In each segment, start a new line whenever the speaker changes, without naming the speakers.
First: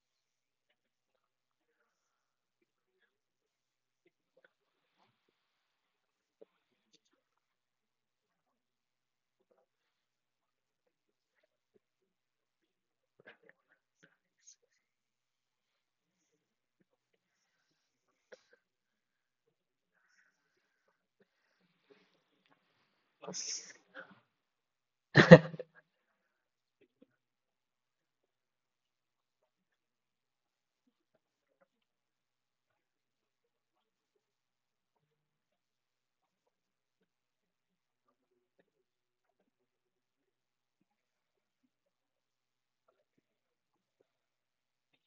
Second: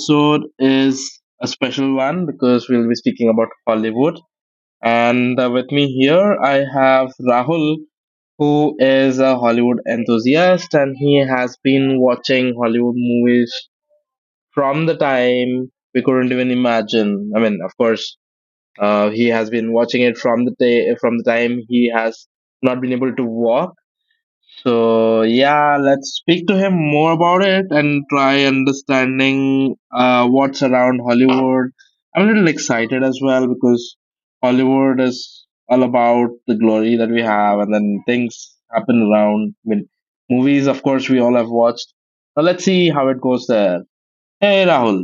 episode is a special one because we'll be speaking about Hollywood. And with me here, I have Rahul, who is a Hollywood enthusiast and he has been watching Hollywood movies from the time we couldn't even imagine. I mean, of course, he has been watching it from the time he has not been able to walk, so
Hey
yeah, let's speak to him more about it and try understanding what's around Hollywood. I'm a little excited as well because Hollywood is all about the glory that we have, and then things happen around. I mean, movies, of course, we all have watched. But let's see how it goes there. Hey, Rahul.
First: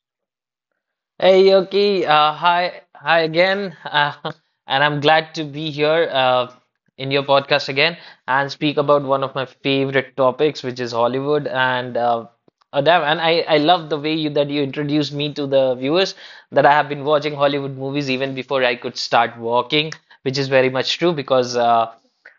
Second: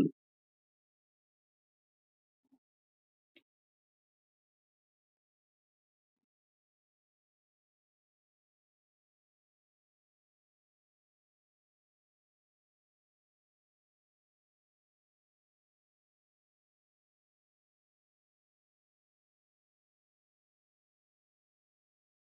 Yoki, hi, hi again, and I'm glad to be here in your podcast again and speak about one of my favorite topics, which is Hollywood and Adam. And I love the way you that you introduced me to the viewers that I have been watching Hollywood movies even before I could start walking, which is very much true because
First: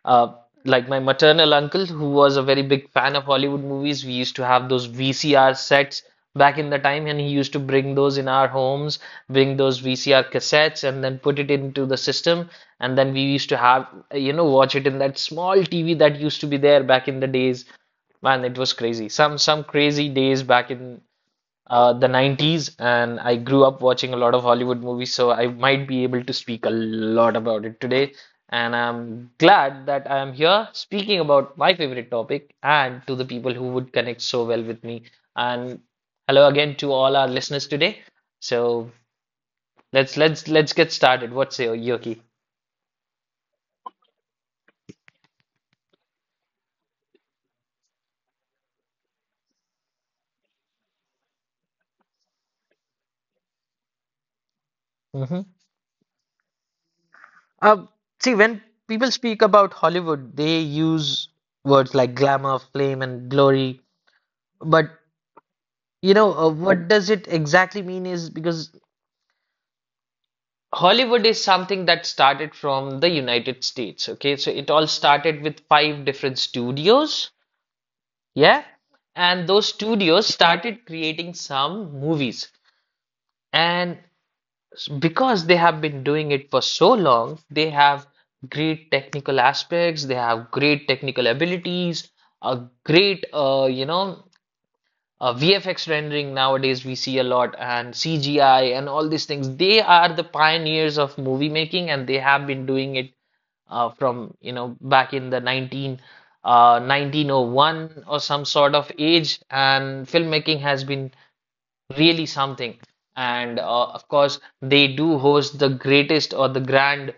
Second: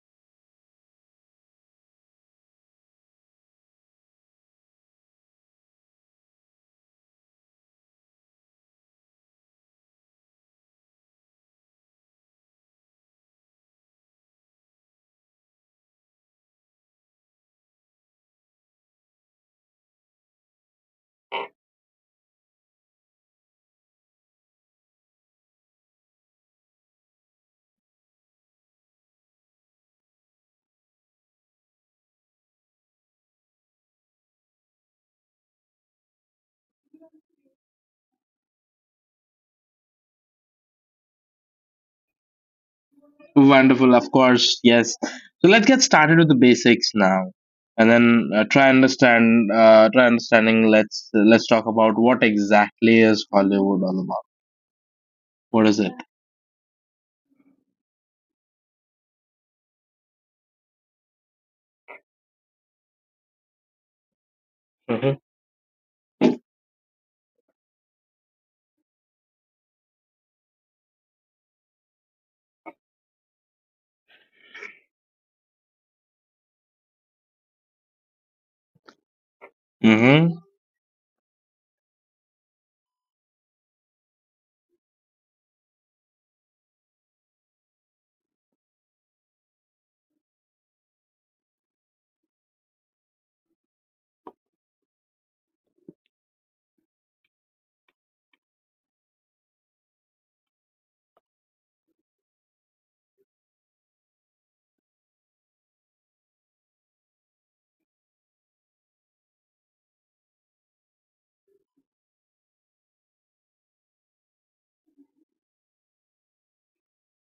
Uh, like my maternal uncle, who was a very big fan of Hollywood movies, we used to have those VCR sets back in the time, and he used to bring those in our homes, bring those VCR cassettes, and then put it into the system. And then we used to have, watch it in that small TV that used to be there back in the days. Man, it was crazy. Some crazy days back in the 90s, and I grew up watching a lot of Hollywood movies, so I might be able to speak a lot about it today. And I'm glad that I am here speaking about my favorite topic and to the people who would connect so well with me. And hello again to all our listeners today. So let's get started. What say you, Yoki?
Wonderful, of course, yes. So let's get started with the basics now, and then try understanding. Let's talk about what exactly is Hollywood all about.
hmm
What is it?
Uh, See, when people speak about Hollywood, they use words like glamour, flame, and glory. But
Mhm.
What does it exactly mean is because Hollywood is something that started from the United States, okay? So it all started with five different studios, yeah? And those studios
Mm-hmm.
started creating some movies. And because they have been doing it for so long, they have great technical aspects, they have great technical abilities, a great, VFX rendering nowadays we see a lot, and CGI and all these things. They are the pioneers of movie making, and they have been doing it from back in the 19 uh, 1901 or some sort of age, and filmmaking has been really something. And of course, they do host the greatest or the grand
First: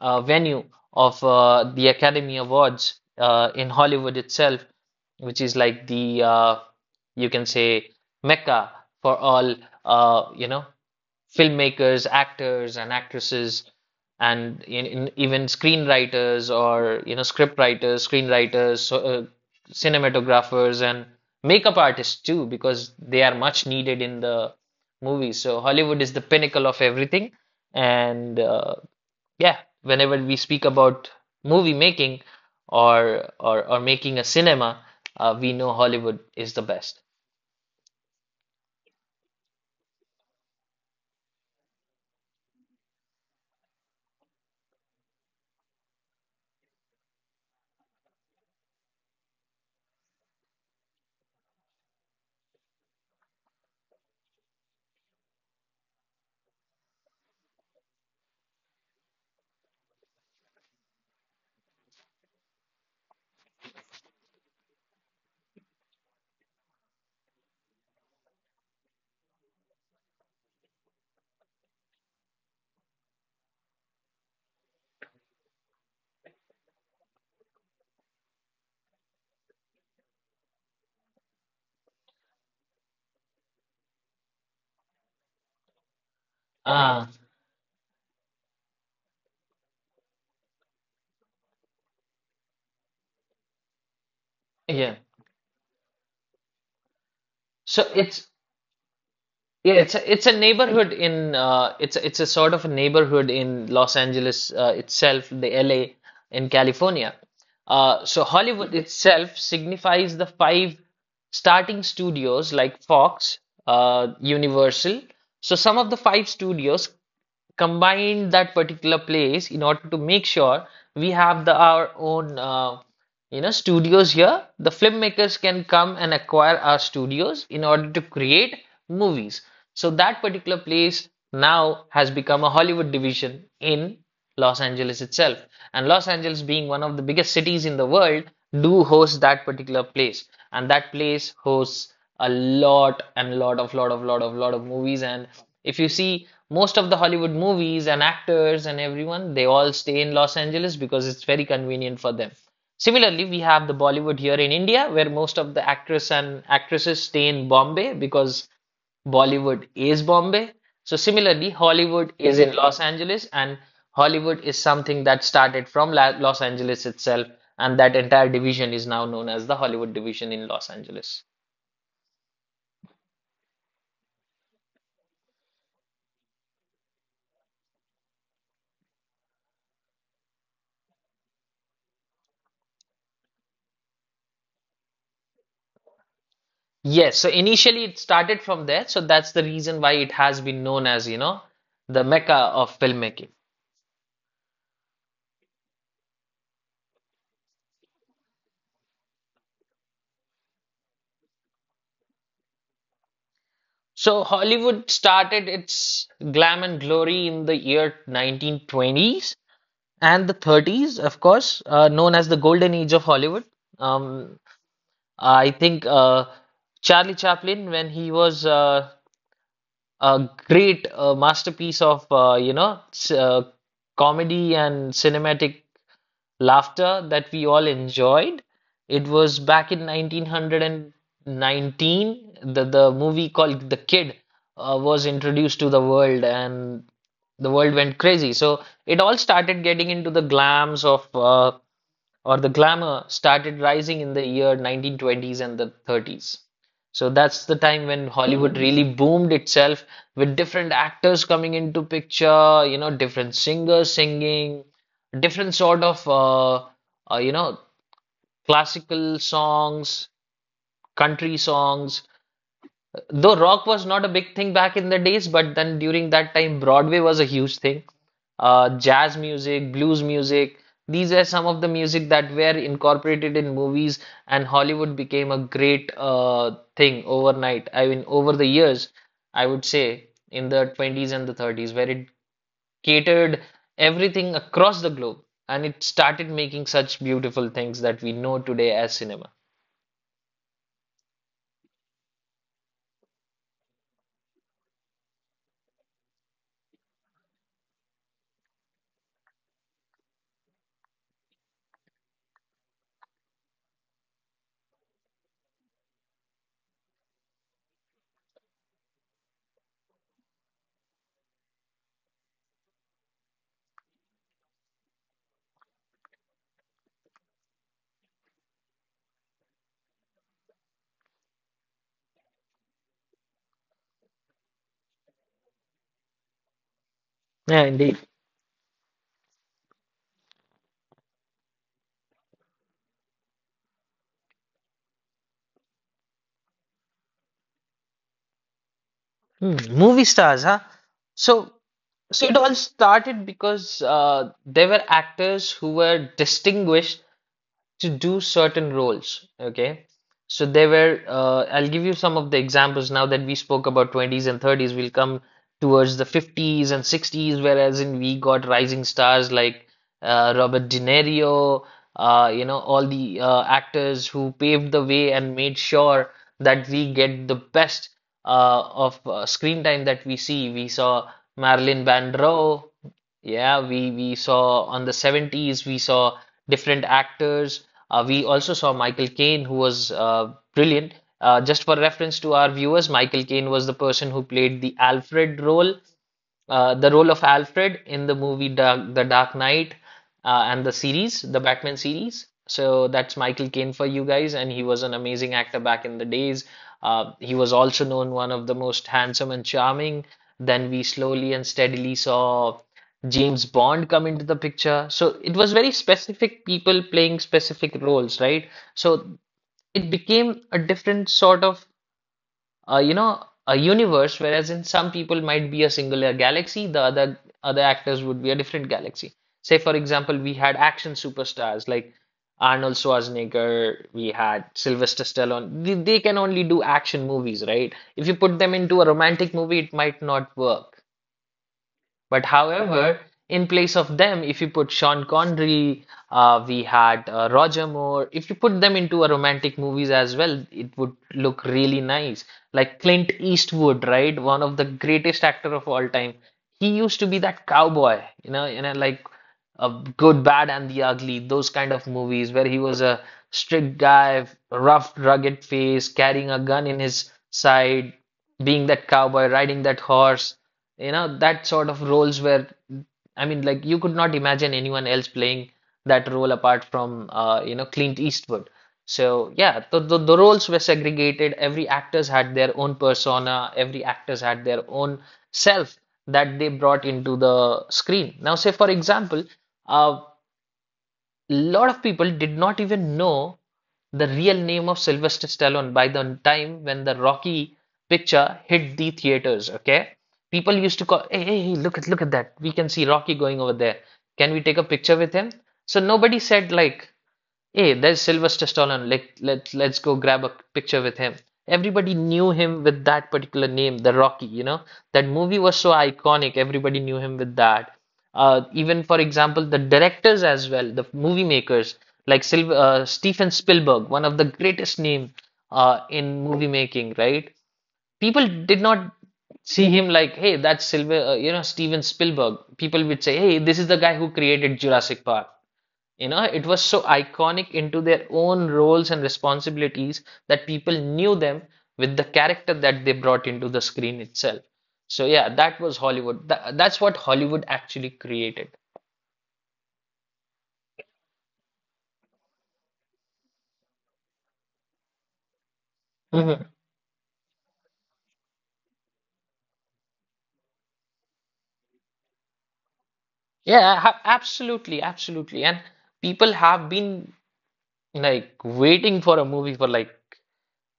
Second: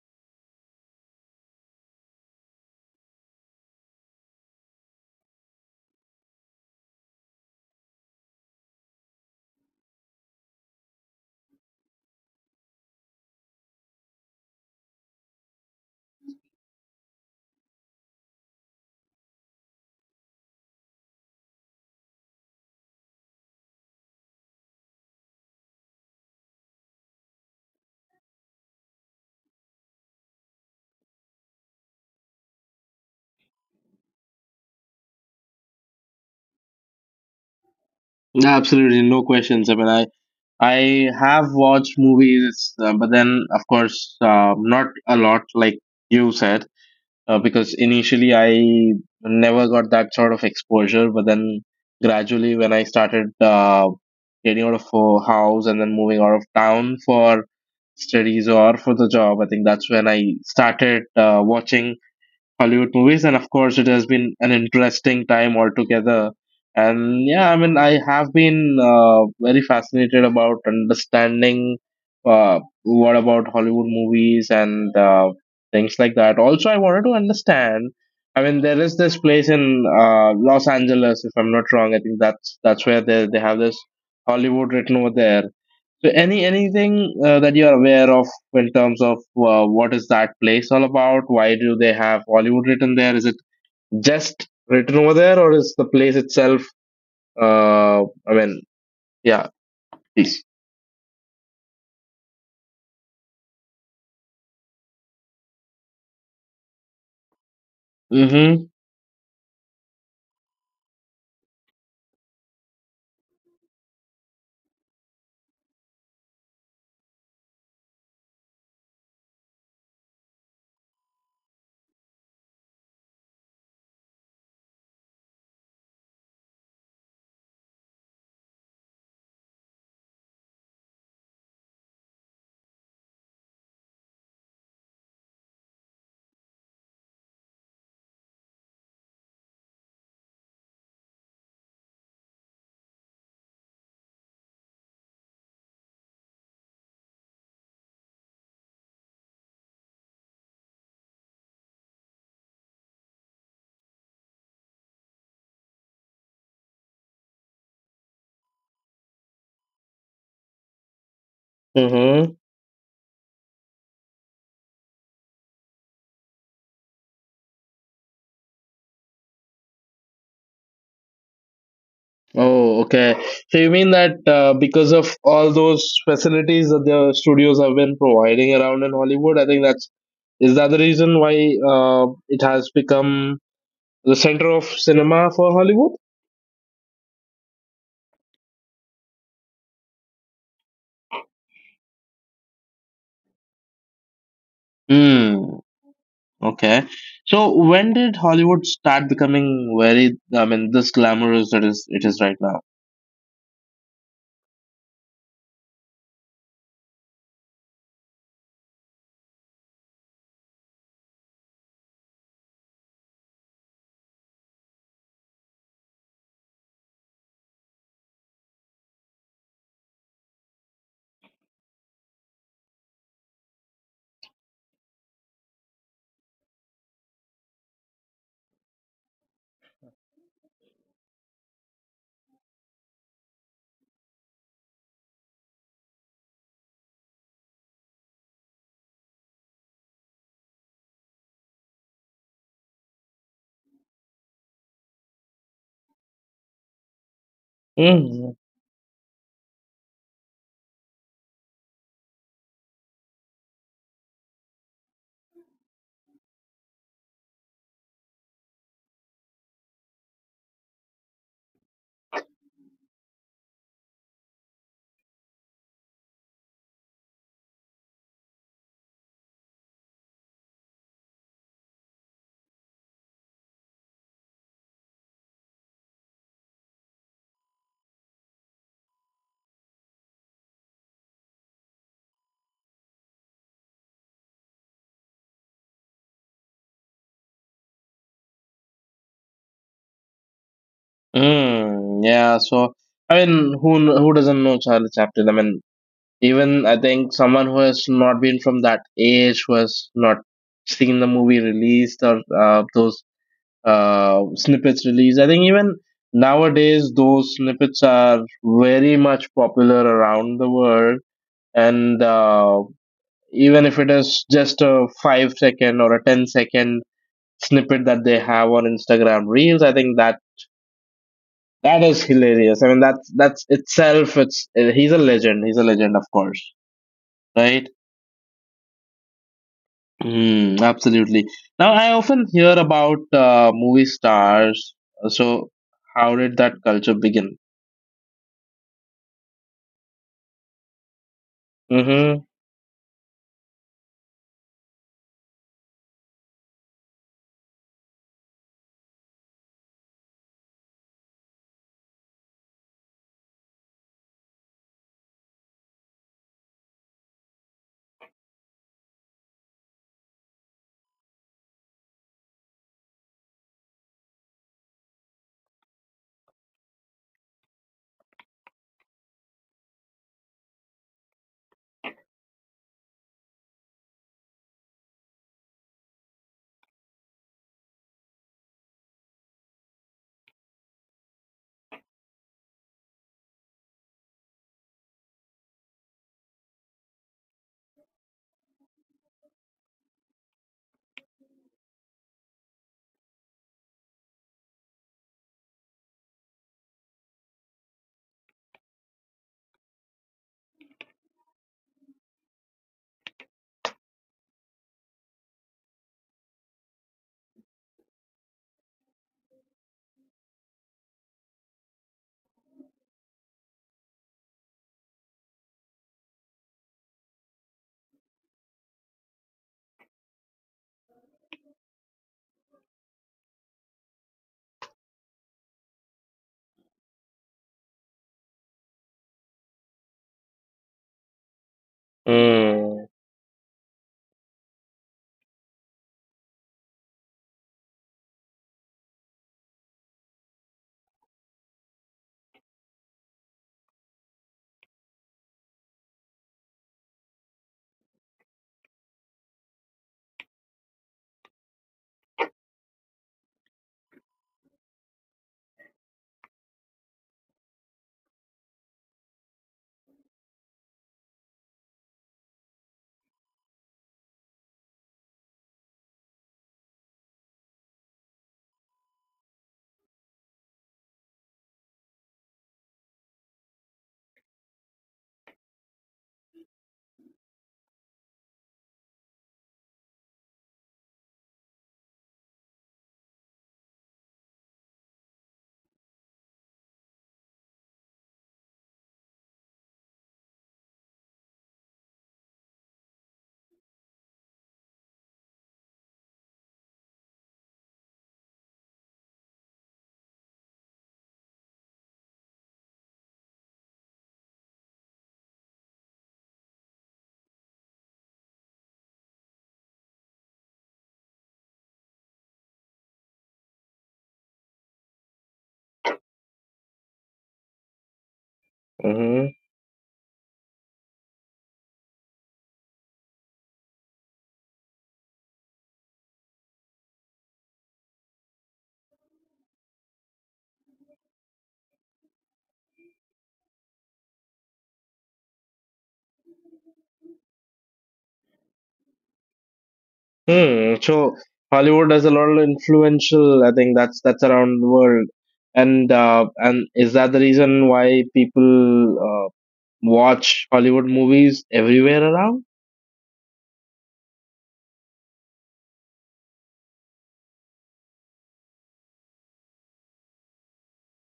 venue of the Academy Awards in Hollywood itself, which is like the you can say Mecca for all uh, you know filmmakers, actors and actresses, and in even screenwriters or script writers, screenwriters, cinematographers, and makeup artists too, because they are much needed in the movies. So Hollywood is the pinnacle of everything, and yeah, whenever we speak about movie making or making a cinema, we know Hollywood is the best.
Absolutely, no questions. I mean, I have watched movies, but then of course, not a lot, like you said. Because initially I never got that sort of exposure, but then gradually when I started getting out of house and then moving out of town for studies or for the job, I think that's when I started watching Hollywood movies, and of course, it has been an interesting time altogether. And yeah, I mean, I have been very fascinated about understanding what about Hollywood movies and things like that. Also, I wanted to understand. I mean, there is this place in Los Angeles, if I'm not wrong. I think that's where they have this Hollywood written over there. So any
Ah,
anything that you're aware of in terms of what is that place all about? Why do they have Hollywood written there? Is it just written
yeah.
over there, or is the place itself?
So
Uh,
it's
I mean, yeah,
Yeah, it's a
please.
neighborhood in it's a sort of a neighborhood in Los Angeles itself, the LA in California. So
Mm-hmm.
Hollywood itself signifies the five starting studios like Fox, Universal. So some of the five studios combine that particular place in order to make sure we have the our own studios here the filmmakers can come and acquire our studios in order to create movies so that particular place now has become a hollywood division in Los Angeles itself. And Los Angeles, being one of the biggest cities in the world, do host that particular place. And that place hosts a lot and lot of lot of lot of lot of movies. And if you see most of the Hollywood movies and actors and everyone, they all stay in Los Angeles because it's very convenient for them. Similarly, we have the Bollywood here in India, where most of the actors and actresses stay in Bombay because Bollywood is Bombay. So similarly, Hollywood
Mm-hmm.
is in Los Angeles and Hollywood is something that started from La Los Angeles itself, and that entire division is now known as the Hollywood division in Los Angeles.
Oh, okay. So you mean that because of all those facilities that the studios have been providing around in Hollywood, I think that's is that the reason why it has become the center of cinema for Hollywood?
Yes, so initially it started from there, so that's the reason why it has been known as, the mecca of filmmaking.
Hmm. Okay. So when did Hollywood start becoming very, I mean, this glamorous that is it is right now?
So Hollywood started its glam and glory in the year 1920s and the 30s, of course, known as the golden age of Hollywood. Um, I think Charlie Chaplin, when he was a great masterpiece of comedy and cinematic laughter that we all enjoyed. It was back in 1919 the movie called The Kid was introduced to the world and the world went crazy. So it all started getting into the glams of or the glamour started rising in the year 1920s and the 30s. So that's the time when
Mm.
Hollywood really boomed itself with different actors coming into picture, different singers singing, different sort of uh, you know, classical songs, country songs, though rock was not a big thing back in the days, but then during that time, Broadway was a huge thing. Jazz music, blues music, these are some of the music that were incorporated in movies, and Hollywood became a great thing overnight. I mean, over the years, I would say in the 20s and the 30s, where it catered everything across the globe and it started making such beautiful things that we know today as cinema.
Mm, yeah, so I mean, who doesn't know Charlie Chaplin? I mean, even I think someone who has not been from that age, who has not seen the movie released or those snippets released, I think even nowadays those snippets are very much popular around the world, and even if it is just a 5-second or a 10 second snippet that they have on Instagram reels. I think that is hilarious. I mean, that's itself, it's he's a legend. He's a legend, of course,
Yeah,
right?
indeed.
Mm, absolutely. Now I often hear about movie stars. So how did that culture begin?
Hmm, movie stars, huh? So,
Mm-hmm.
so it all started because they were actors who were distinguished to do certain roles. Okay. So there were, I'll give you some of the examples now that we spoke about 20s and 30s. We'll come towards the 50s and 60s, whereas in we got rising stars like Robert De Niro, all the actors who paved the way and made sure that we get the best of screen time that we see. We saw Marilyn Monroe, yeah, we saw on the 70s we saw different actors. We also saw Michael Caine who was brilliant. Just for reference to our viewers, Michael Caine was the person who played the Alfred role the role of Alfred in the movie The Dark Knight and the series, the Batman series. So that's Michael Caine for you guys, and he was an amazing actor back in the days. He was also known one of the most handsome and charming. Then we slowly and steadily saw James Bond come into the picture. So it was very specific people playing specific roles, right? So it became a different sort of a universe, whereas in some people might be a singular galaxy, the other actors would be a different galaxy. Say, for example, we had action superstars like Arnold Schwarzenegger, we had Sylvester Stallone. They can only do action movies, right? If you put them into a romantic movie, it might not work. But however, in place of them, if you put Sean Connery, we had Roger Moore. If you put them into a romantic movies as well, it would look really nice. Like Clint Eastwood, right? One of the greatest actor of all time. He used to be that cowboy, like Good, Bad, and the Ugly. Those kind of movies where he was a strict guy, rough, rugged face, carrying a gun in his side, being that cowboy, riding that horse, that sort of roles where I mean like you could not imagine anyone else playing that role apart from Clint Eastwood. So yeah, the roles were segregated. Every actors had their own persona. Every actors had their own self that they brought into the screen. Now, say for example, uh, a lot of people did not even know the real name of Sylvester Stallone by the time when the Rocky picture hit the theaters. Okay, people used to call, hey, look at that. We can see Rocky going over there. Can we take a picture with him? So nobody said like, hey, there's Sylvester Stallone. Like, let's go grab a picture with him. Everybody knew him with that particular name, The Rocky, you know. That movie was so iconic. Everybody knew him with that. Even for example, the directors as well, the movie makers like Syl Steven Spielberg, one of the greatest name in movie making, right? People did
Mm-hmm.
not see him like, hey, that's Silver, you know, Steven Spielberg. People would say, hey, this is the guy who created Jurassic Park. You know, it was so iconic into their own roles and responsibilities that people knew them with the character that they brought into the screen itself. So yeah, that was Hollywood. That's what Hollywood actually created.
Hmm. So Hollywood has a lot of influential. I think that's around the world, and
Mhm.
is that the reason why people watch Hollywood movies everywhere around?
Yeah, absolutely, absolutely. And people have been like waiting for a movie for like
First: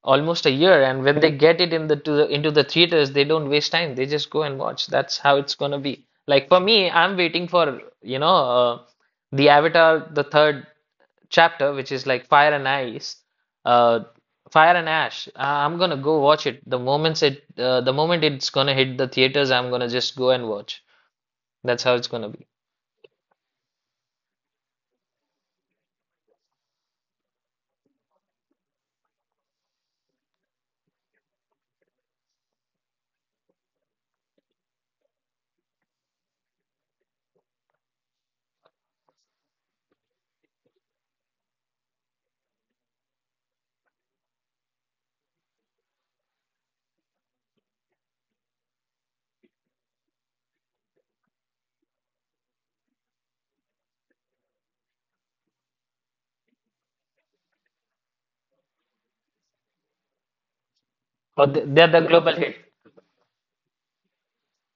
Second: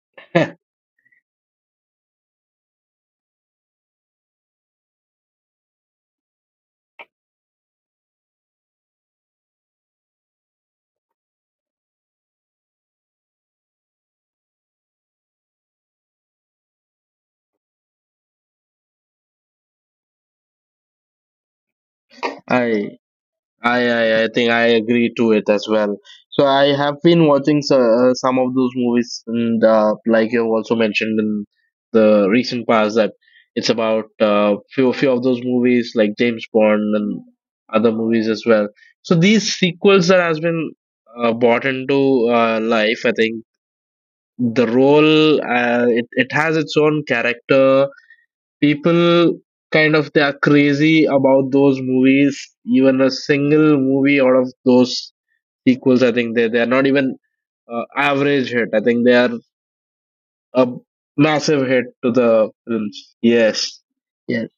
almost a year, and when they get it in the to the into the theaters, they don't waste time, they just go and watch. That's how it's gonna be like for me. I'm waiting for uh, the Avatar, the third chapter, which is like Fire and Ice uh Fire and Ash. I'm gonna go watch it the moment it's gonna hit the theaters. I'm gonna just go and watch. That's how it's gonna
I
be.
I think I agree to it as well. So I have been watching so, some of those movies, and like you also mentioned in the recent past, that it's about few of those movies like James Bond and other movies as well. So these sequels that has been brought into life, I think the role it has its own character. People kind of they are crazy about those movies. Even a single movie out of those sequels, I think they are not even average hit. I think they are a
Or th
massive
they're
hit
the
to
global hit.
the films. Yes, yes.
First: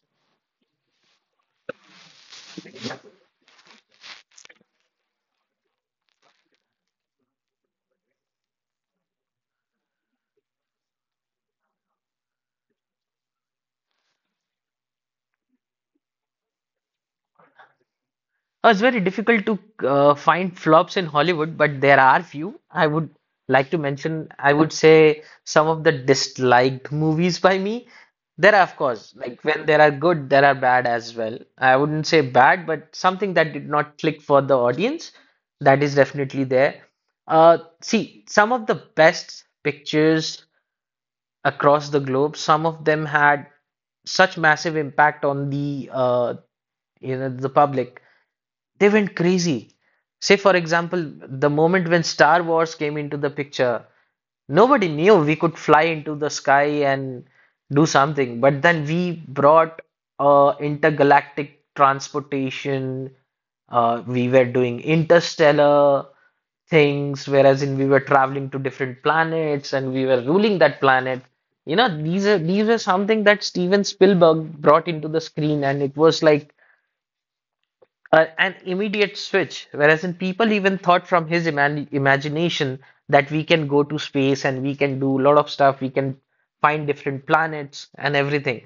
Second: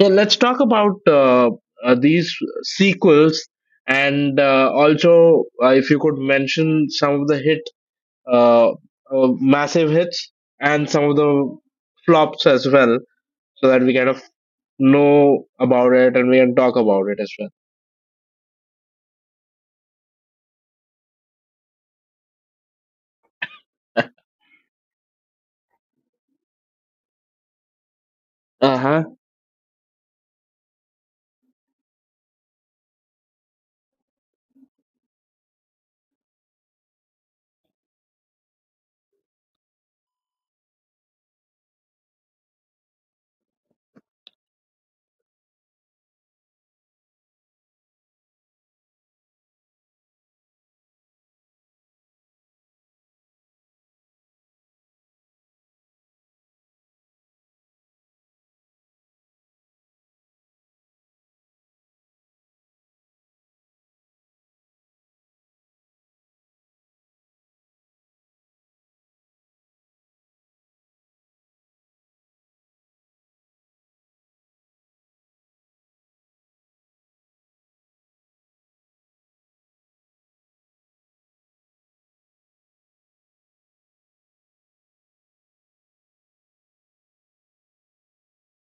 So let's talk about these sequels. And also, if you could mention some of the hit, massive hits, and some of the flops as well, so that we kind of know about it and we can talk about it as well.
Oh, it's very difficult to find flops in Hollywood, but there are few. I would like to mention, I would say, some of the disliked movies by me. There are, of
Uh
course,
huh.
like when there are good, there are bad as well. I wouldn't say bad, but something that did not click for the audience, that is definitely there. See, some of the best pictures across the globe, some of them had such massive impact on the you know, the public, they went crazy. Say, for example, the moment when Star Wars came into the picture, nobody knew we could fly into the sky and do something. But then we brought intergalactic transportation. We were doing interstellar things, whereas in we were traveling to different planets and we were ruling that planet. You know, these are something that Steven Spielberg brought into the screen, and it was like an immediate switch, whereas in people even thought from his imagination that we can go to space and we can do a lot of stuff, we can find different planets and everything.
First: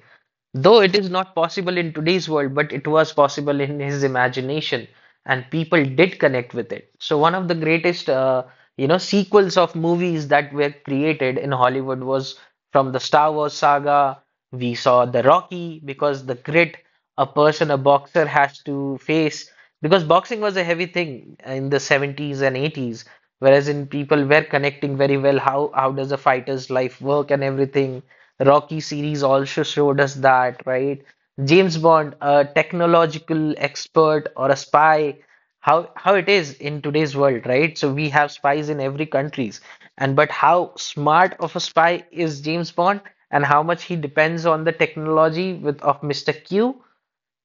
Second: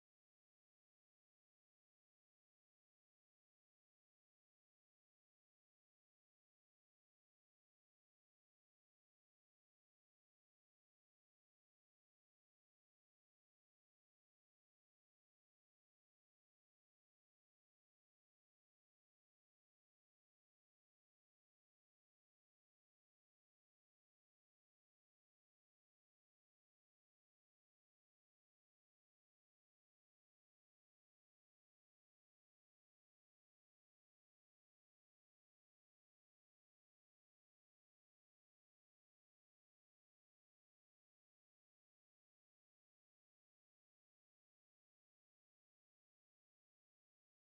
Though it is not possible in today's world, but it was possible in his imagination, and people did connect with it. So one of the greatest, you know, sequels of movies that were created in Hollywood was from the Star Wars saga. We saw the Rocky because the grit a person, a boxer has to face, because boxing was a heavy thing in the 70s and 80s, whereas in people were connecting very well how does a fighter's life work and everything. Rocky series also showed us that, right? James Bond, a technological expert or a spy, how it is in today's world, right? So we have spies in every countries, and but how smart of a spy is James Bond? And how much he depends on the technology with of Mr. Q,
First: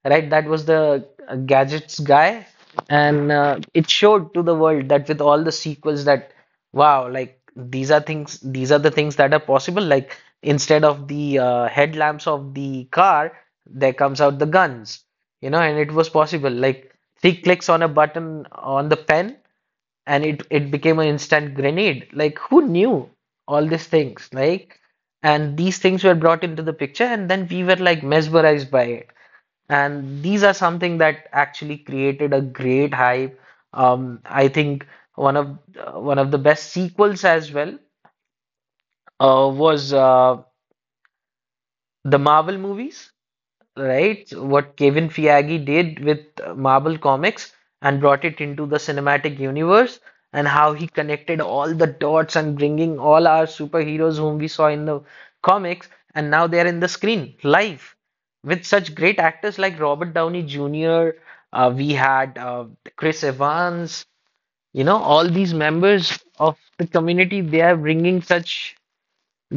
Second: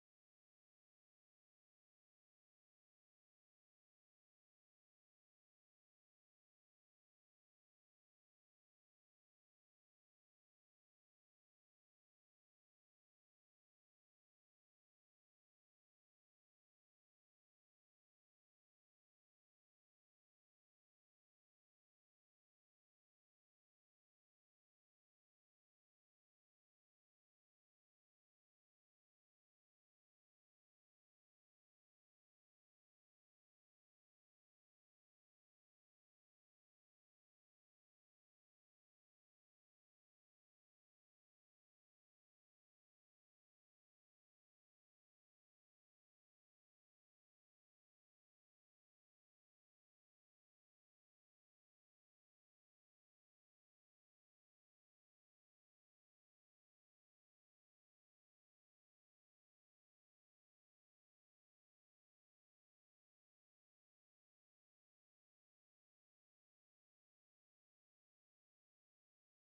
right? That was the gadgets guy, and it showed to the world that with all the sequels, that wow, like these are the things that are possible. Like instead of the headlamps of the car, there comes out the guns, you know, and it was possible. Like three clicks on a button on the pen, and it became an instant grenade. Like who knew all these things? Like. And these things were brought into the picture, and then we were like mesmerized by it, and these are something that actually created a great hype. I think one of the best sequels as well was the Marvel movies. Right? What Kevin Feige did with Marvel Comics and brought it into the cinematic universe, and how he connected all the dots and bringing all our superheroes whom we saw in the comics, and now they are in the screen live with such great actors like Robert Downey Jr. We had Chris Evans, you know, all these members of the community, they are bringing such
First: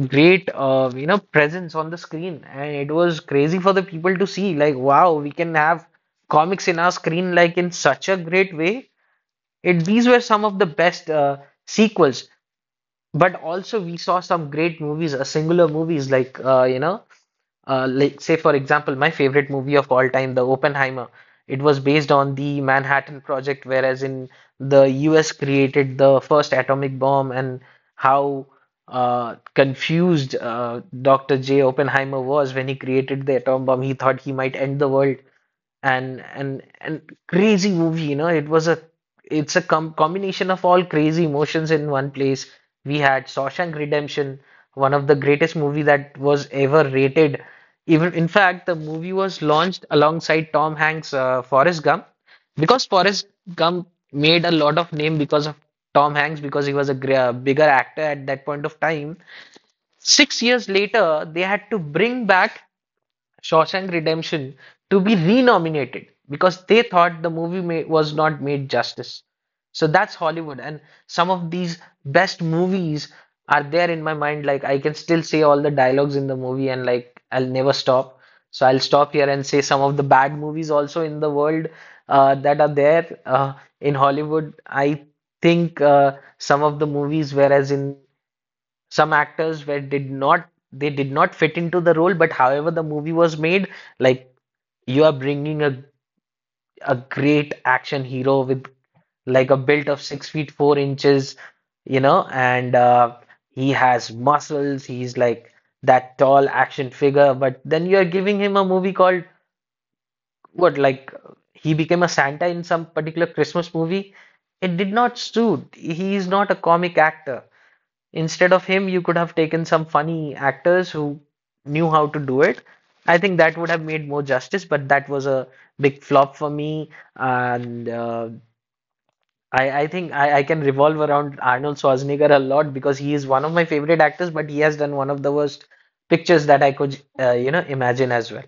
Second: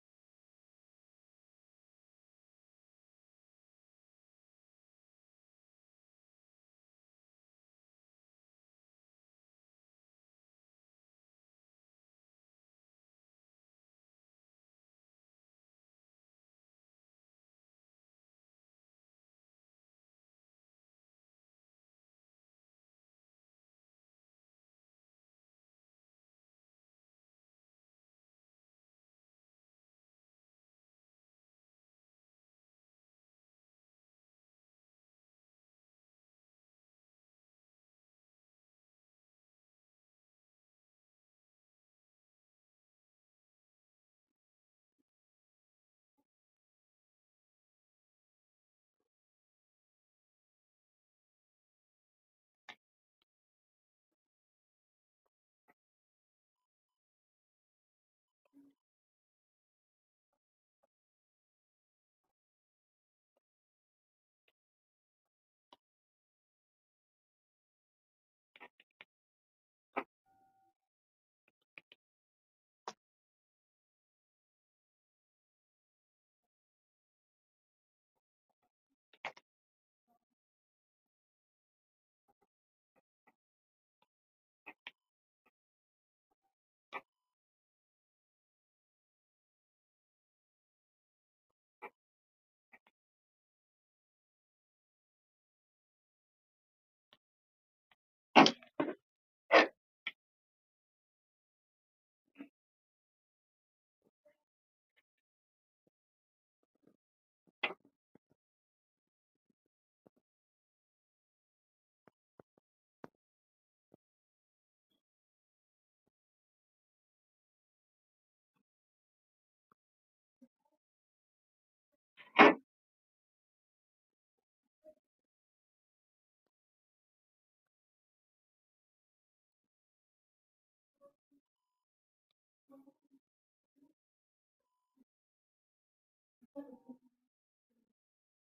great you know, presence on the screen, and it was crazy for the people to see like wow, we can have comics in our screen like in such a great way. It These were some of the best sequels, but also we saw some great movies, singular movies, like like, say for example, my favorite movie of all time, the Oppenheimer. It was based on the Manhattan Project, whereas in the U.S. created the first atomic bomb, and how confused Dr. J. Oppenheimer was when he created the atom bomb. He thought he might end the world, and and crazy movie, you know, it was a it's a com combination of all crazy emotions in one place. We had Shawshank Redemption, one of the greatest movie that was ever rated. Even in fact, the movie was launched alongside Tom Hanks' Forrest Gump, because Forrest Gump made a lot of name because of Tom Hanks, because he was a gr bigger actor at that point of time. 6 years later, they had to bring back Shawshank Redemption to be renominated, because they thought the movie was not made justice. So that's Hollywood, and some of these best movies are there in my mind. Like I can still say all the dialogues in the movie, and like I'll never stop. So I'll stop here and say some of the bad movies also in the world that are there in Hollywood. I think some of the movies, whereas in some actors where did not they did not fit into the role, but however the movie was made, like you are bringing a great action hero with like a build of 6 feet 4 inches, you know, and he has muscles, he's like that tall action figure, but then you are giving him a movie called what, like he became a Santa in some particular Christmas movie. It did not suit. He is not a comic actor. Instead of him, you could have taken some funny actors who knew how to do it. I think that would have made more justice, but that was a big flop for me. And I think I can revolve around Arnold Schwarzenegger a lot because he is one of my favorite actors, but he has done one of the worst pictures that I could, you know, imagine as well.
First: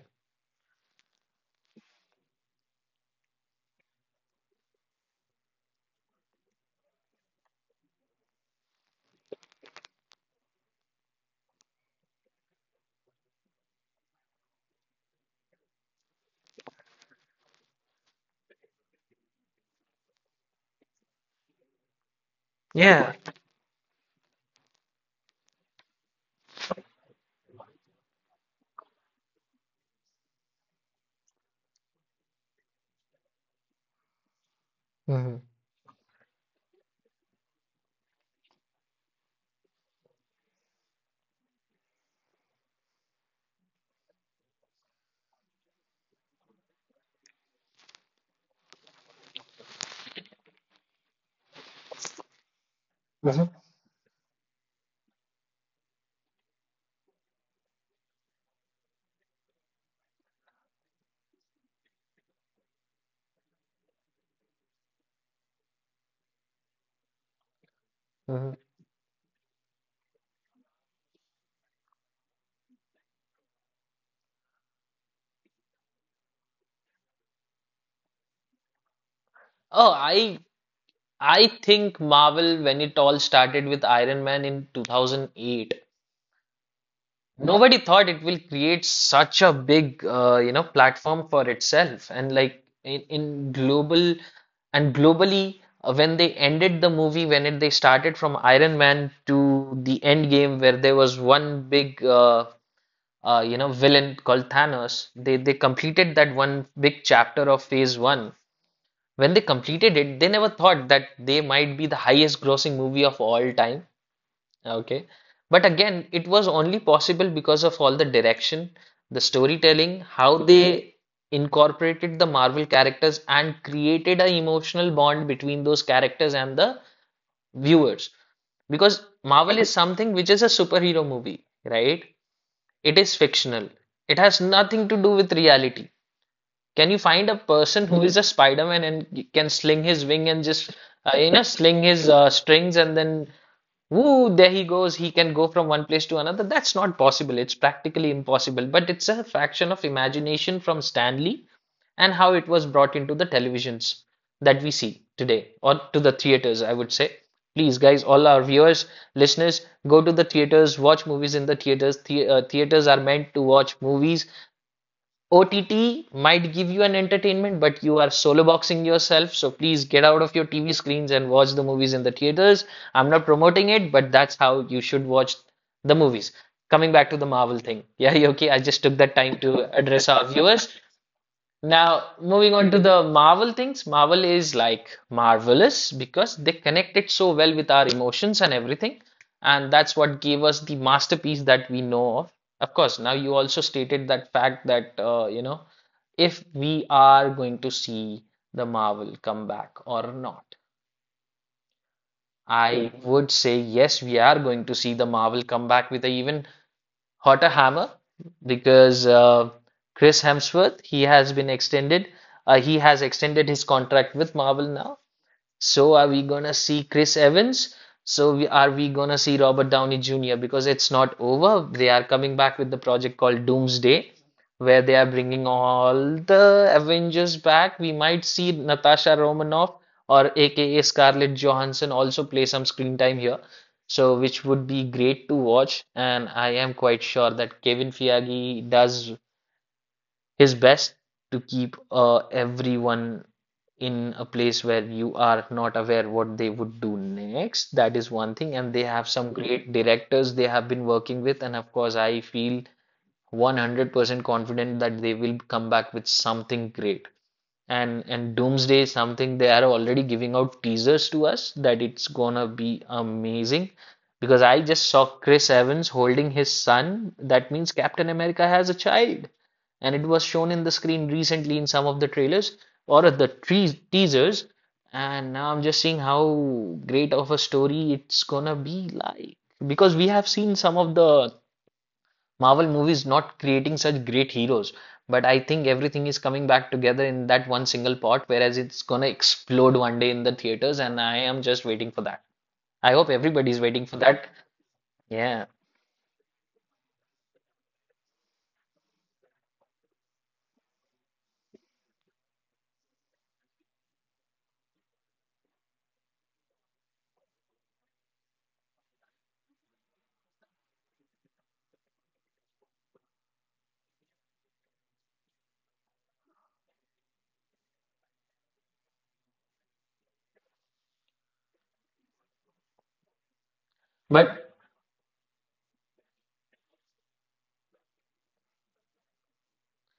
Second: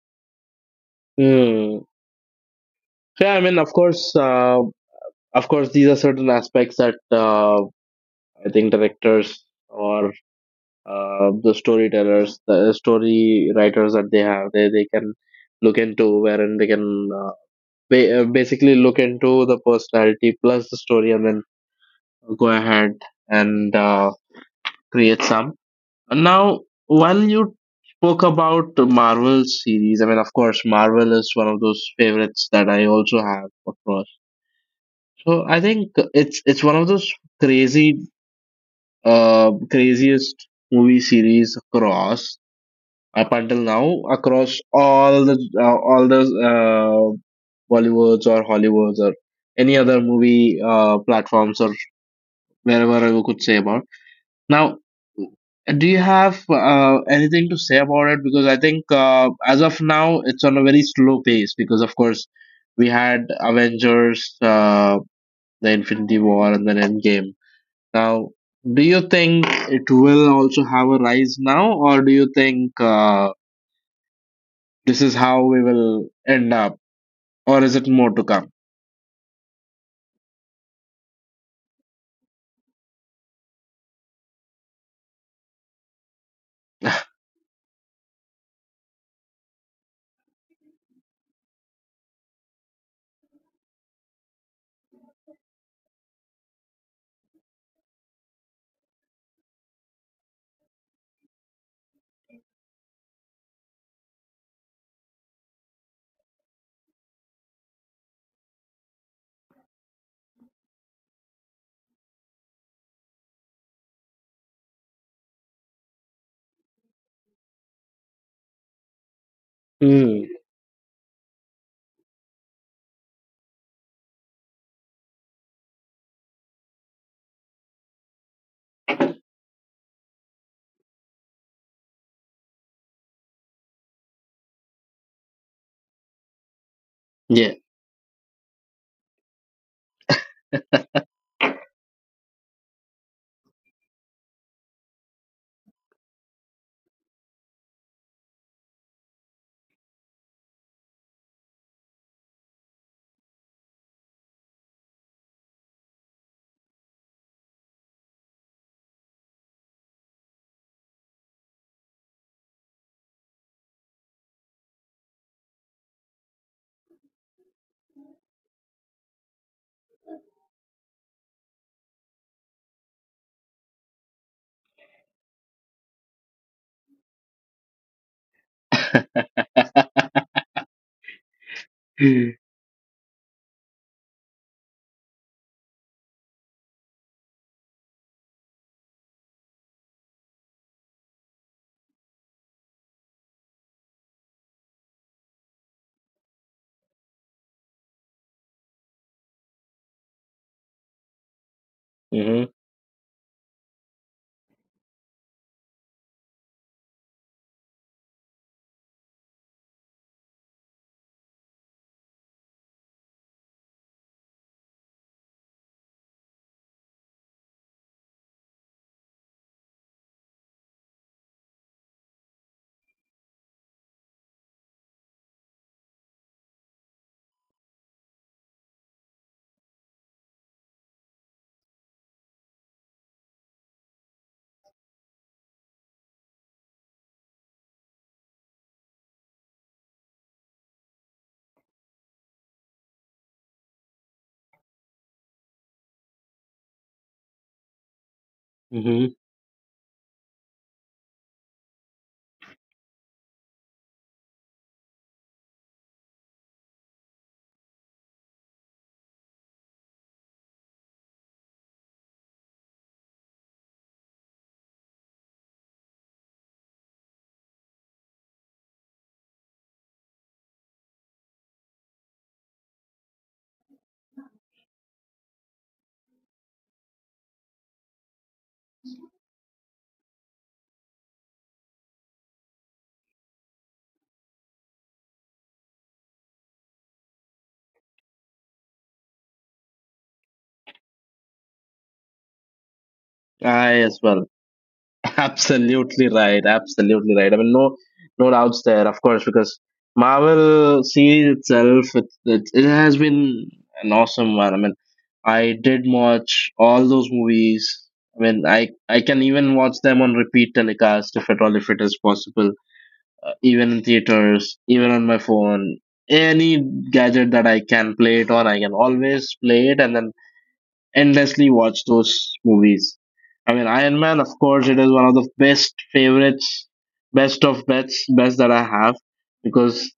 Hmm. So, yeah, I mean, of course, these are certain aspects that I think directors or the storytellers, the story writers that they have, they can look into wherein they can basically look into the personality plus the story and then go ahead
Yeah.
and create some. Now, while you spoke about the Marvel series, I mean, of course, Marvel is one of those favorites that I also have, of course.
Hmm.
So I think it's one of those crazy, craziest movie series across up until now, across all the Bollywoods or Hollywoods or any other movie platforms or wherever I could say
Hmm.
about. Now, do you have anything to say about it? Because I think as of now, it's on a very slow pace. Because of course, we had Avengers, the Infinity War, and then Endgame. Now,
Hmm.
do you think it will also have a rise now, or do you think this is how we will end up, or is it more to come?
Oh, I think Marvel, when it all started with Iron Man in 2008, nobody thought it will create such a big, you know, platform for itself. And like in global and globally, when they ended the movie, they started from Iron Man to the end game, where there was one big, you know, villain called Thanos. They completed that one big chapter of Phase One. When they completed it, they never thought that they might be the highest grossing movie of all time. Okay. But again, it was only possible because of all the direction, the storytelling,
Mm,
how they incorporated the Marvel characters and created an emotional bond between those characters and the viewers. Because Marvel is something which is a superhero movie, right? It is fictional. It has nothing to do with reality. Can you find a
yeah.
person who is a Spider-Man and can sling his wing and just you know, sling his strings, and then woo, there he goes. He can go from one place to another. That's not possible. It's practically impossible. But it's a fraction of imagination from Stanley, and how it was brought into the televisions that we see today or to the theaters, I would say. Please, guys, all our viewers, listeners, go to the theaters, watch movies in the theaters. The theaters are meant to watch movies. OTT might give you an entertainment, but you are solo boxing yourself. So please get out of your TV screens and watch the movies in the theaters. I'm not promoting it, but that's how you should watch the movies. Coming back to the Marvel thing. Yeah, okay, I just took that time to address our viewers. Now, moving on to the Marvel things, Marvel is like marvelous because they connect it so well with our emotions and everything. And that's what gave us the masterpiece that we know of. Of course, now you also stated that fact that, you know, if we are going to see the Marvel comeback or not.
Mm-hmm.
I mhm would say yes, we are going to see the Marvel comeback with an even hotter hammer, because Chris Hemsworth, he has been extended. He has extended his contract with Marvel now, so are we gonna see Chris Evans? Are we gonna see Robert Downey Jr.? Because it's not over. They are coming back with the project called Doomsday, where they are bringing all the Avengers back. We might see Natasha Romanoff or AKA Scarlett Johansson also play some screen time here. So which would be great to watch. And I am quite sure that Kevin Feige does his best to keep everyone in a place where you are not aware what they would do next. That is one thing. And they have
Mm-hmm.
some great directors they have been working with. And of course, I feel 100% confident that they will come back with something great. And Doomsday is something they are already giving out teasers to us that it's gonna be amazing. Because I just saw Chris Evans holding his son. That means Captain America has a child. And it was shown in the screen recently in some of the trailers or the tre teasers. And now I'm just seeing how great of a story it's gonna be like. Because we have seen some of the Marvel movies not creating such great heroes, but I think everything is coming back together in that one single pot, whereas it's gonna explode one day in the theaters, and I am just waiting for that. I hope everybody's
I
waiting for
as well.
that. Yeah,
Absolutely right. Absolutely right. I mean, no, no doubts there, of course, because Marvel series itself, it has been an awesome one. I mean, I did watch all those movies. I mean, I can even watch them on repeat telecast if at all, if it is possible. Even in theaters, even on my phone, any gadget that I can play it on, I can always play it and then endlessly watch those movies. I mean, Iron Man, of
but
course, it is one of the best favorites, best of bets, best that I have because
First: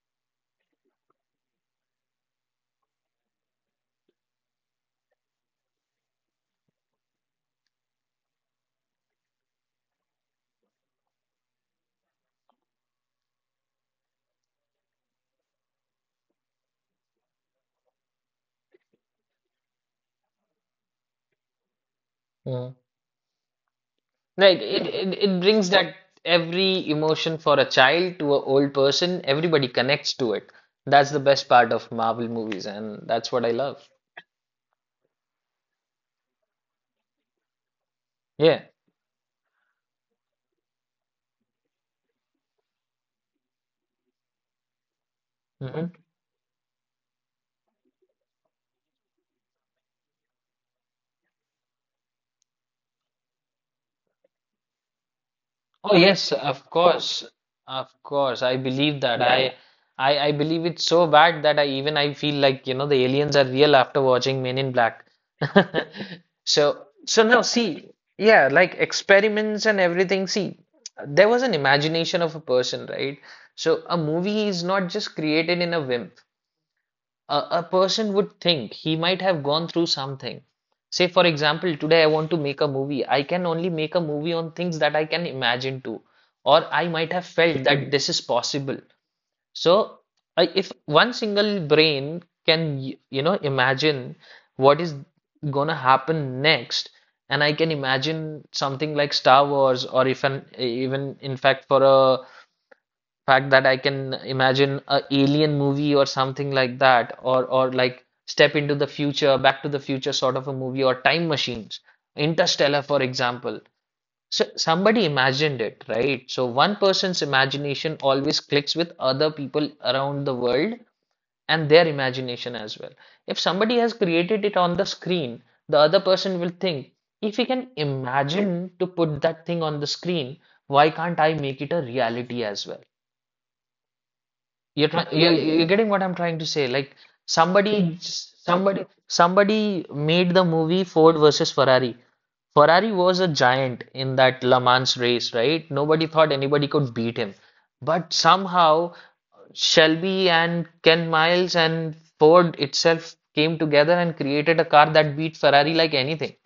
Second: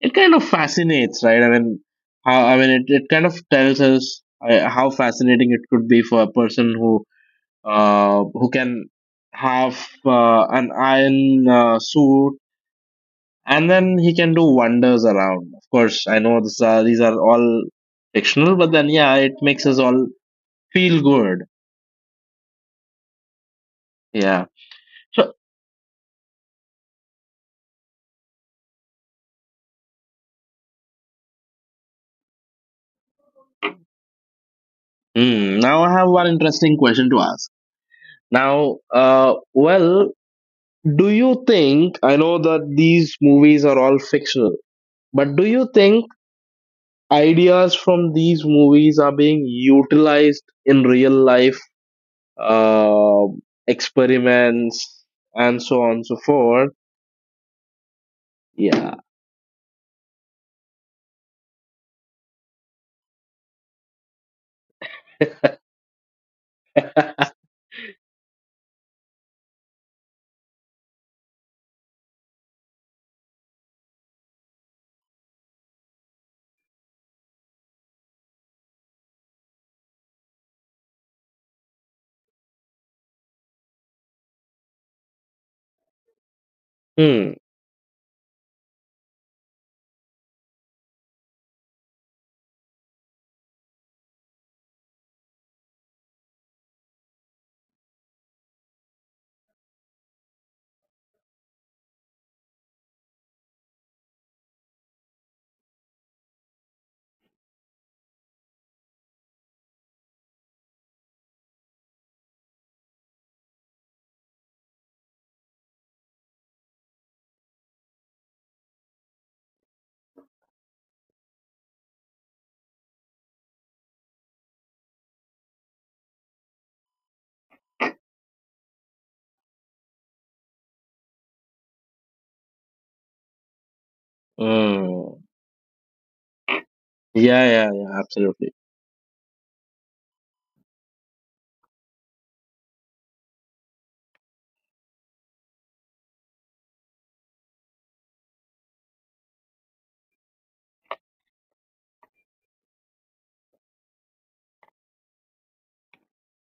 it kind of fascinates, right? I mean, how, I mean, it kind of tells us how fascinating it could be for a person who can have an iron suit and then he can do wonders around. Of course, I know these are all fictional, but then yeah, it makes us all feel good.
mm,
Yeah.
like it, it,
So,
it brings that every emotion for a child to an old person, everybody connects to it. That's the best part of Marvel movies, and that's what I love.
now I have one interesting question to ask.
Yeah.
Now, well, do you think I know that these movies are all fictional, but do you
Mhm.
think ideas from these movies are being utilized in real life uh, experiments and so on
Oh
and so
yes,
forth?
of course, of course. I
Yeah.
believe that. Yeah, yeah. I believe it's so bad that I even I feel like you know the aliens are real after watching Men in Black. So now see, yeah, like experiments and everything. See, there was an imagination of a person, right? So a movie is not just created in a whim a person would think he might have gone through something. Say, for example, today I want to make a movie. I can only make a movie on things that I can imagine to, or I might have
Hmm.
felt that this is possible. So, I, if one single brain can, you know, imagine what is gonna happen next, and I can imagine something like Star Wars, or if an even in fact for a fact that I can imagine a alien movie or something like that, or like Step into the Future, Back to the Future sort of a movie, or time machines, Interstellar, for example. So somebody imagined it, right? So one person's imagination always clicks with other people around the world and their imagination as well. If somebody has created it on the screen, the other person will think, if he can imagine to put that thing on the screen, why can't I make it a reality as well? You're trying,
Mm.
you're getting what I'm trying to say. Like
Yeah, yeah,
somebody,
yeah, absolutely.
somebody, somebody made the movie Ford versus Ferrari. Ferrari was a giant in that Le Mans race, right? Nobody thought anybody could beat him. But somehow Shelby and Ken Miles and Ford itself came together and created a car that beat Ferrari like anything.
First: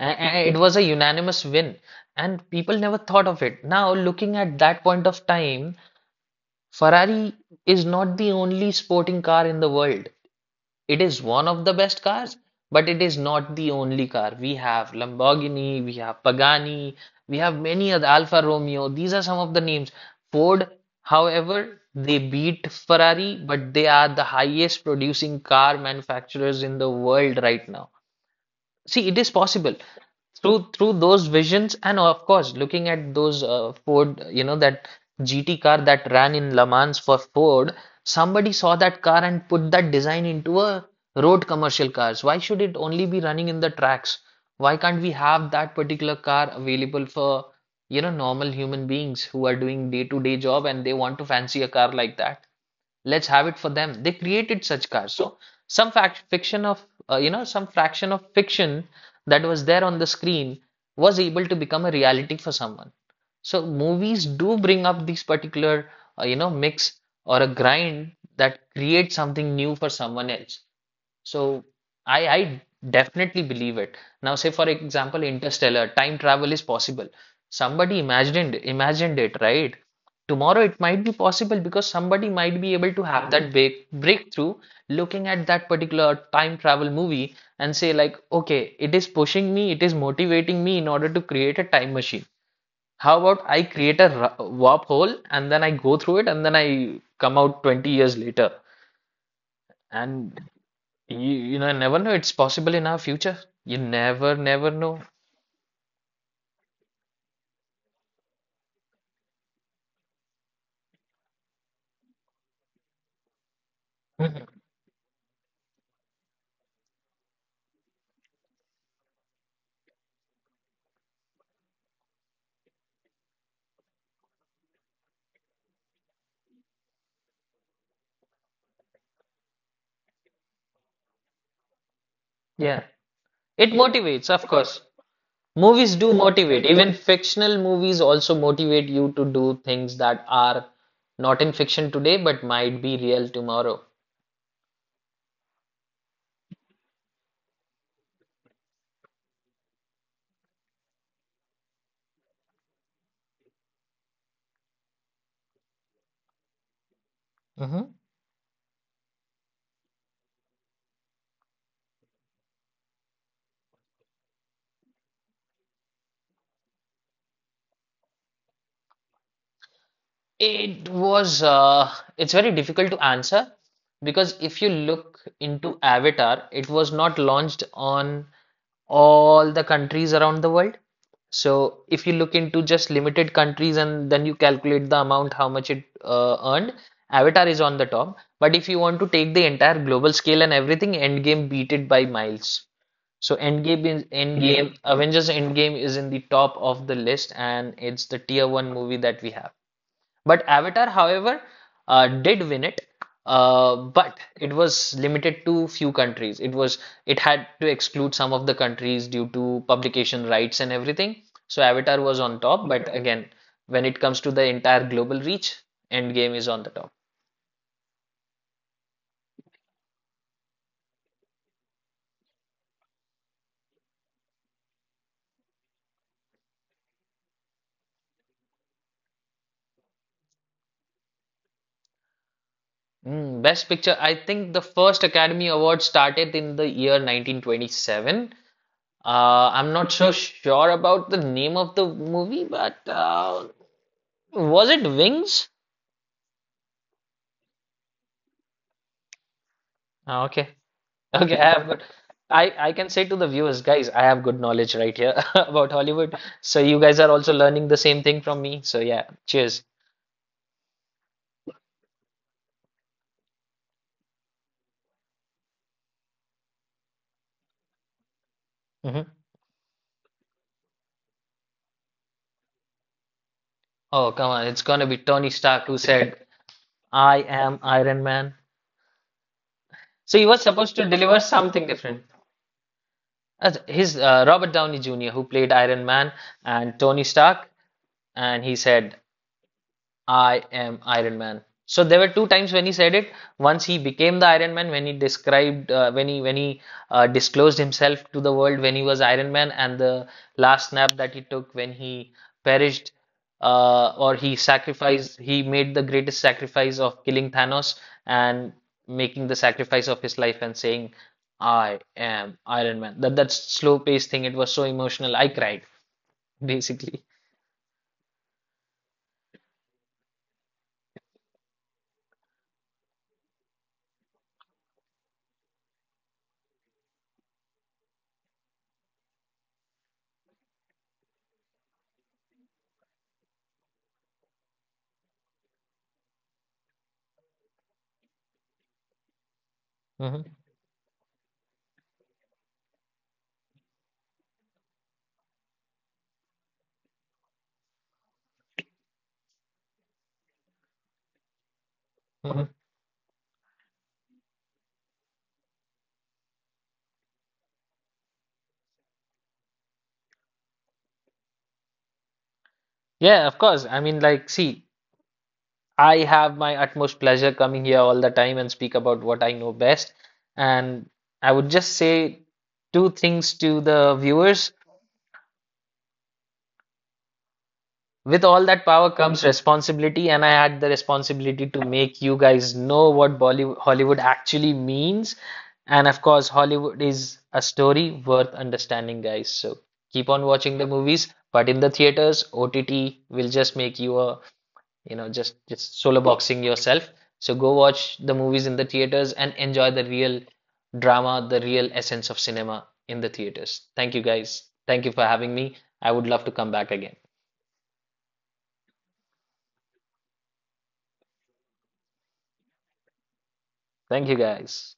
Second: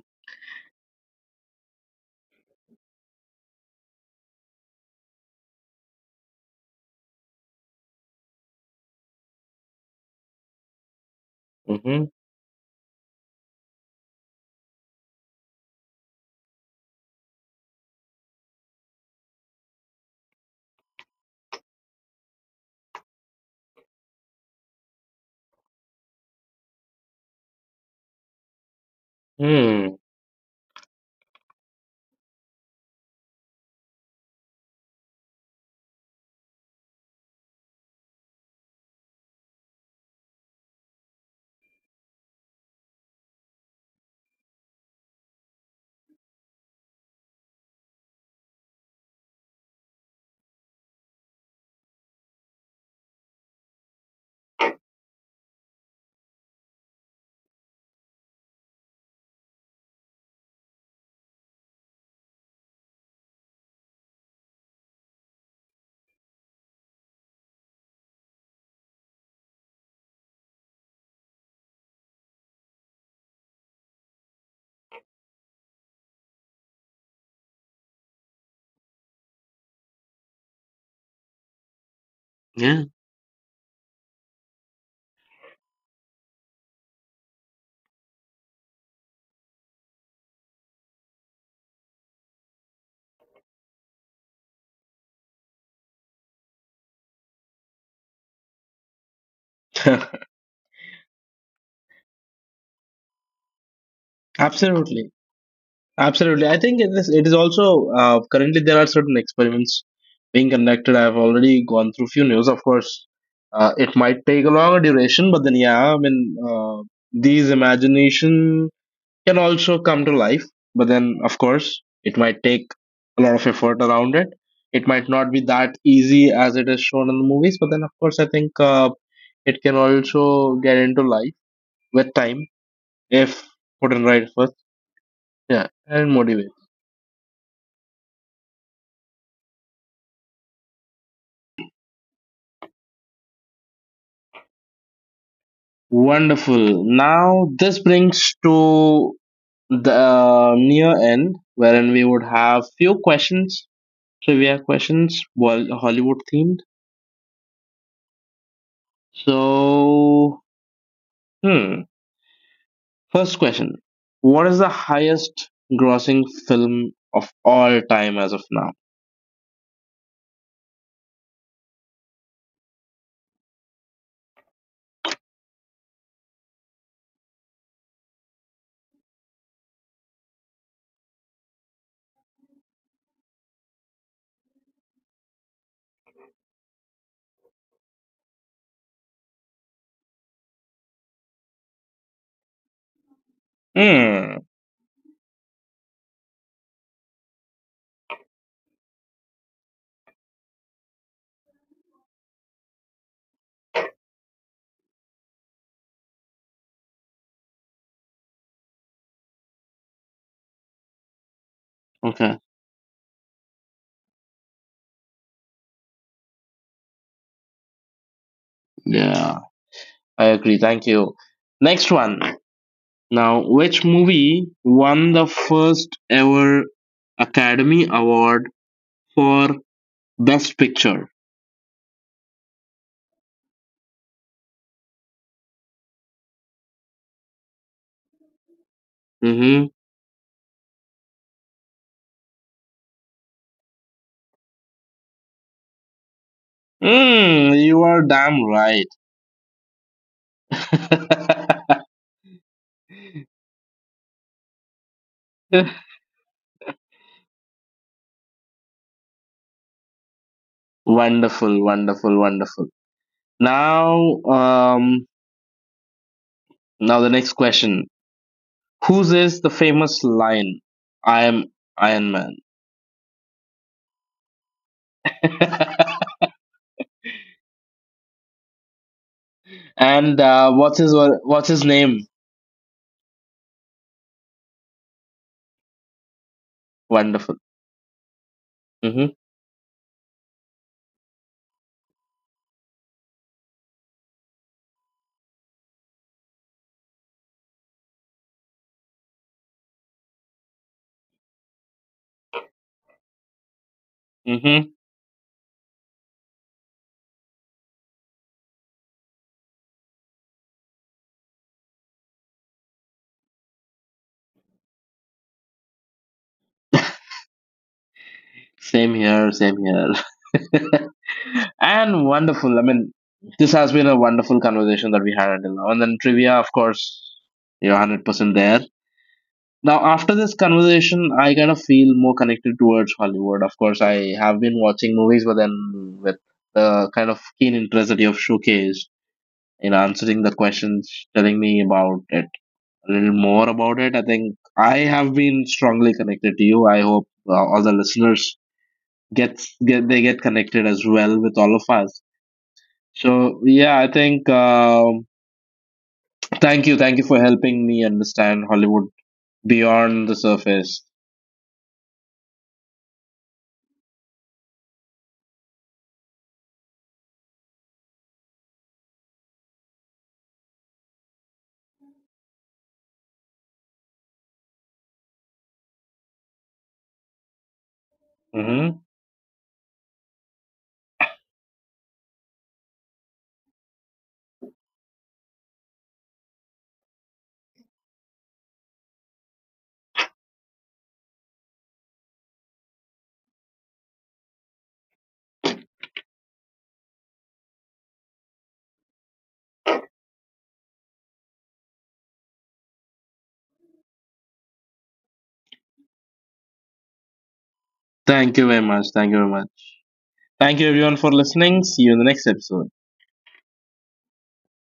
It was a unanimous win, and people never thought of it. Now, looking at that point of time, Ferrari is not the only sporting car in the world. It is one of the best
Hmm.
cars, but it is not the only car. We have Lamborghini, we have Pagani, we have many other Alfa Romeo. These are some of the names. Ford, however, they beat Ferrari, but they are the highest producing car manufacturers in the world right now. See, it is possible
Hmm.
through those visions, and of course, looking at those Ford, you know, that GT car that ran in Le Mans for Ford. Somebody saw that car and put that design into a road commercial cars. Why should it only be running in the tracks? Why can't we have that particular car available for, you know, normal human beings who are doing day-to-day job and they want to fancy a car like that? Let's have it for them. They created such cars. So some fact fiction of you know some fraction of fiction that was there on the screen was able to become a reality for someone. So movies do bring up these particular you know mix or a grind that creates something new for someone else. So I definitely believe it. Now, say for example, Interstellar, time travel is possible. Somebody imagined it, right? Tomorrow it might be possible because somebody might be
Yeah.
able to have that big breakthrough looking at that particular time travel movie and say like, okay, it is pushing me, it is motivating me in order to create a time machine. How about I create a warp hole and then I go through it and then I come out 20 years later. And you know, never know. It's possible in our future. You never know.
Absolutely. Absolutely, I think it is. It is also currently there are certain experiments being conducted. I've already gone through few news. Of course, it might take a
Mhm.
longer duration, but then yeah, I mean these imagination can also come to life. But then of course, it might take a lot of effort around it. It might not be that easy as it is shown in the movies. But then of course, I think it can also get into life with time
Yeah.
if
It
put in
motivates,
right
of
first.
course.
Yeah,
Movies do
and motivation.
motivate. Even fictional movies also motivate you to do things that are not in fiction today, but might be real tomorrow.
Wonderful. Now, this brings to the near end, wherein we would have few questions, trivia questions, well, Hollywood themed.
Hmm.
So, hmm, first question: what is the highest grossing film of all time as of now?
It was, it's very difficult to answer because if you look into Avatar, it was not launched on all the countries around the world. So if you look into just limited countries and then you calculate the amount how much it earned, Avatar is on the top. But if you want to take the entire global scale and everything, Endgame beat it by miles. So
Hmm.
Endgame, Avengers Endgame is in the top of the list and it's the tier one movie that we have. But Avatar, however, did win it, but it was limited to few countries. It had to exclude some of the countries due to publication rights and everything. So Avatar was on
Okay.
top, but again, when it comes to the entire global reach, Endgame is on the top.
Yeah, I agree. Thank you. Next one. Now, which movie won the first ever Academy Award for Best Picture.
Mm, Best Picture, I think the first Academy Award started in the year 1927. Uh,
Mm-hmm.
I'm not so sure about the name of the movie, but was it Wings?
Mm, you are damn right.
Ah, okay. Okay, I have good. I can say to the viewers, guys, I have good knowledge right here about Hollywood. So you guys are also learning the same thing from me. So yeah, cheers.
Wonderful, wonderful, wonderful. Now, um, now the next question:
Hmm.
whose is the famous line? I am Iron Man.
Oh, come on. It's gonna be Tony Stark who said, I am Iron Man. So
And
he was supposed
what's
to
his
deliver
what's
something
his
different.
name?
His Robert Downey Jr., who played Iron Man and Tony
Wonderful.
Stark, and he said,
Mm-hmm.
I am Iron Man. So there were two times when he said it. Once he became the Iron Man, when he described, when he disclosed himself to the world when he was Iron Man, and the last snap that he took when he perished, or he
Mm-hmm.
sacrificed, he made the greatest sacrifice of killing Thanos and making the sacrifice of his life and saying, "I am Iron Man." That slow-paced thing. It was so emotional. I cried basically.
Same here. Same here. And wonderful. I mean, this has been a wonderful conversation that we had until now. And then trivia, of course, you're 100% there. Now, after this conversation, I kind of feel more connected towards Hollywood. Of course, I have been watching movies, but then with the kind of keen interest that you have showcased in answering
Mhm,
the questions, telling me about it, a little more about it, I think I have been strongly connected to you. I hope all the listeners get they get connected as well with all of us.
mhm.
So yeah, I think thank you for helping me understand Hollywood beyond the surface.
Yeah, of course. I mean, like, see. I have my utmost pleasure coming here all the time and speak about what I know best. And I would just say two things to the viewers. With all that
Hmm.
power comes responsibility, and I had the responsibility to make you guys know what Bollywood, Hollywood actually means. And of course, Hollywood is a story worth understanding, guys. So keep on watching the movies, but in the theaters, OTT will just make you a you know just solo boxing yourself, so go watch the movies in the theaters and enjoy the real drama, the real essence of cinema in the theaters. Thank you guys, thank you for having me. I would love to come back again.
Thank you very much. Thank you very much. Thank you everyone for listening. See you in the next episode.
Thank you guys.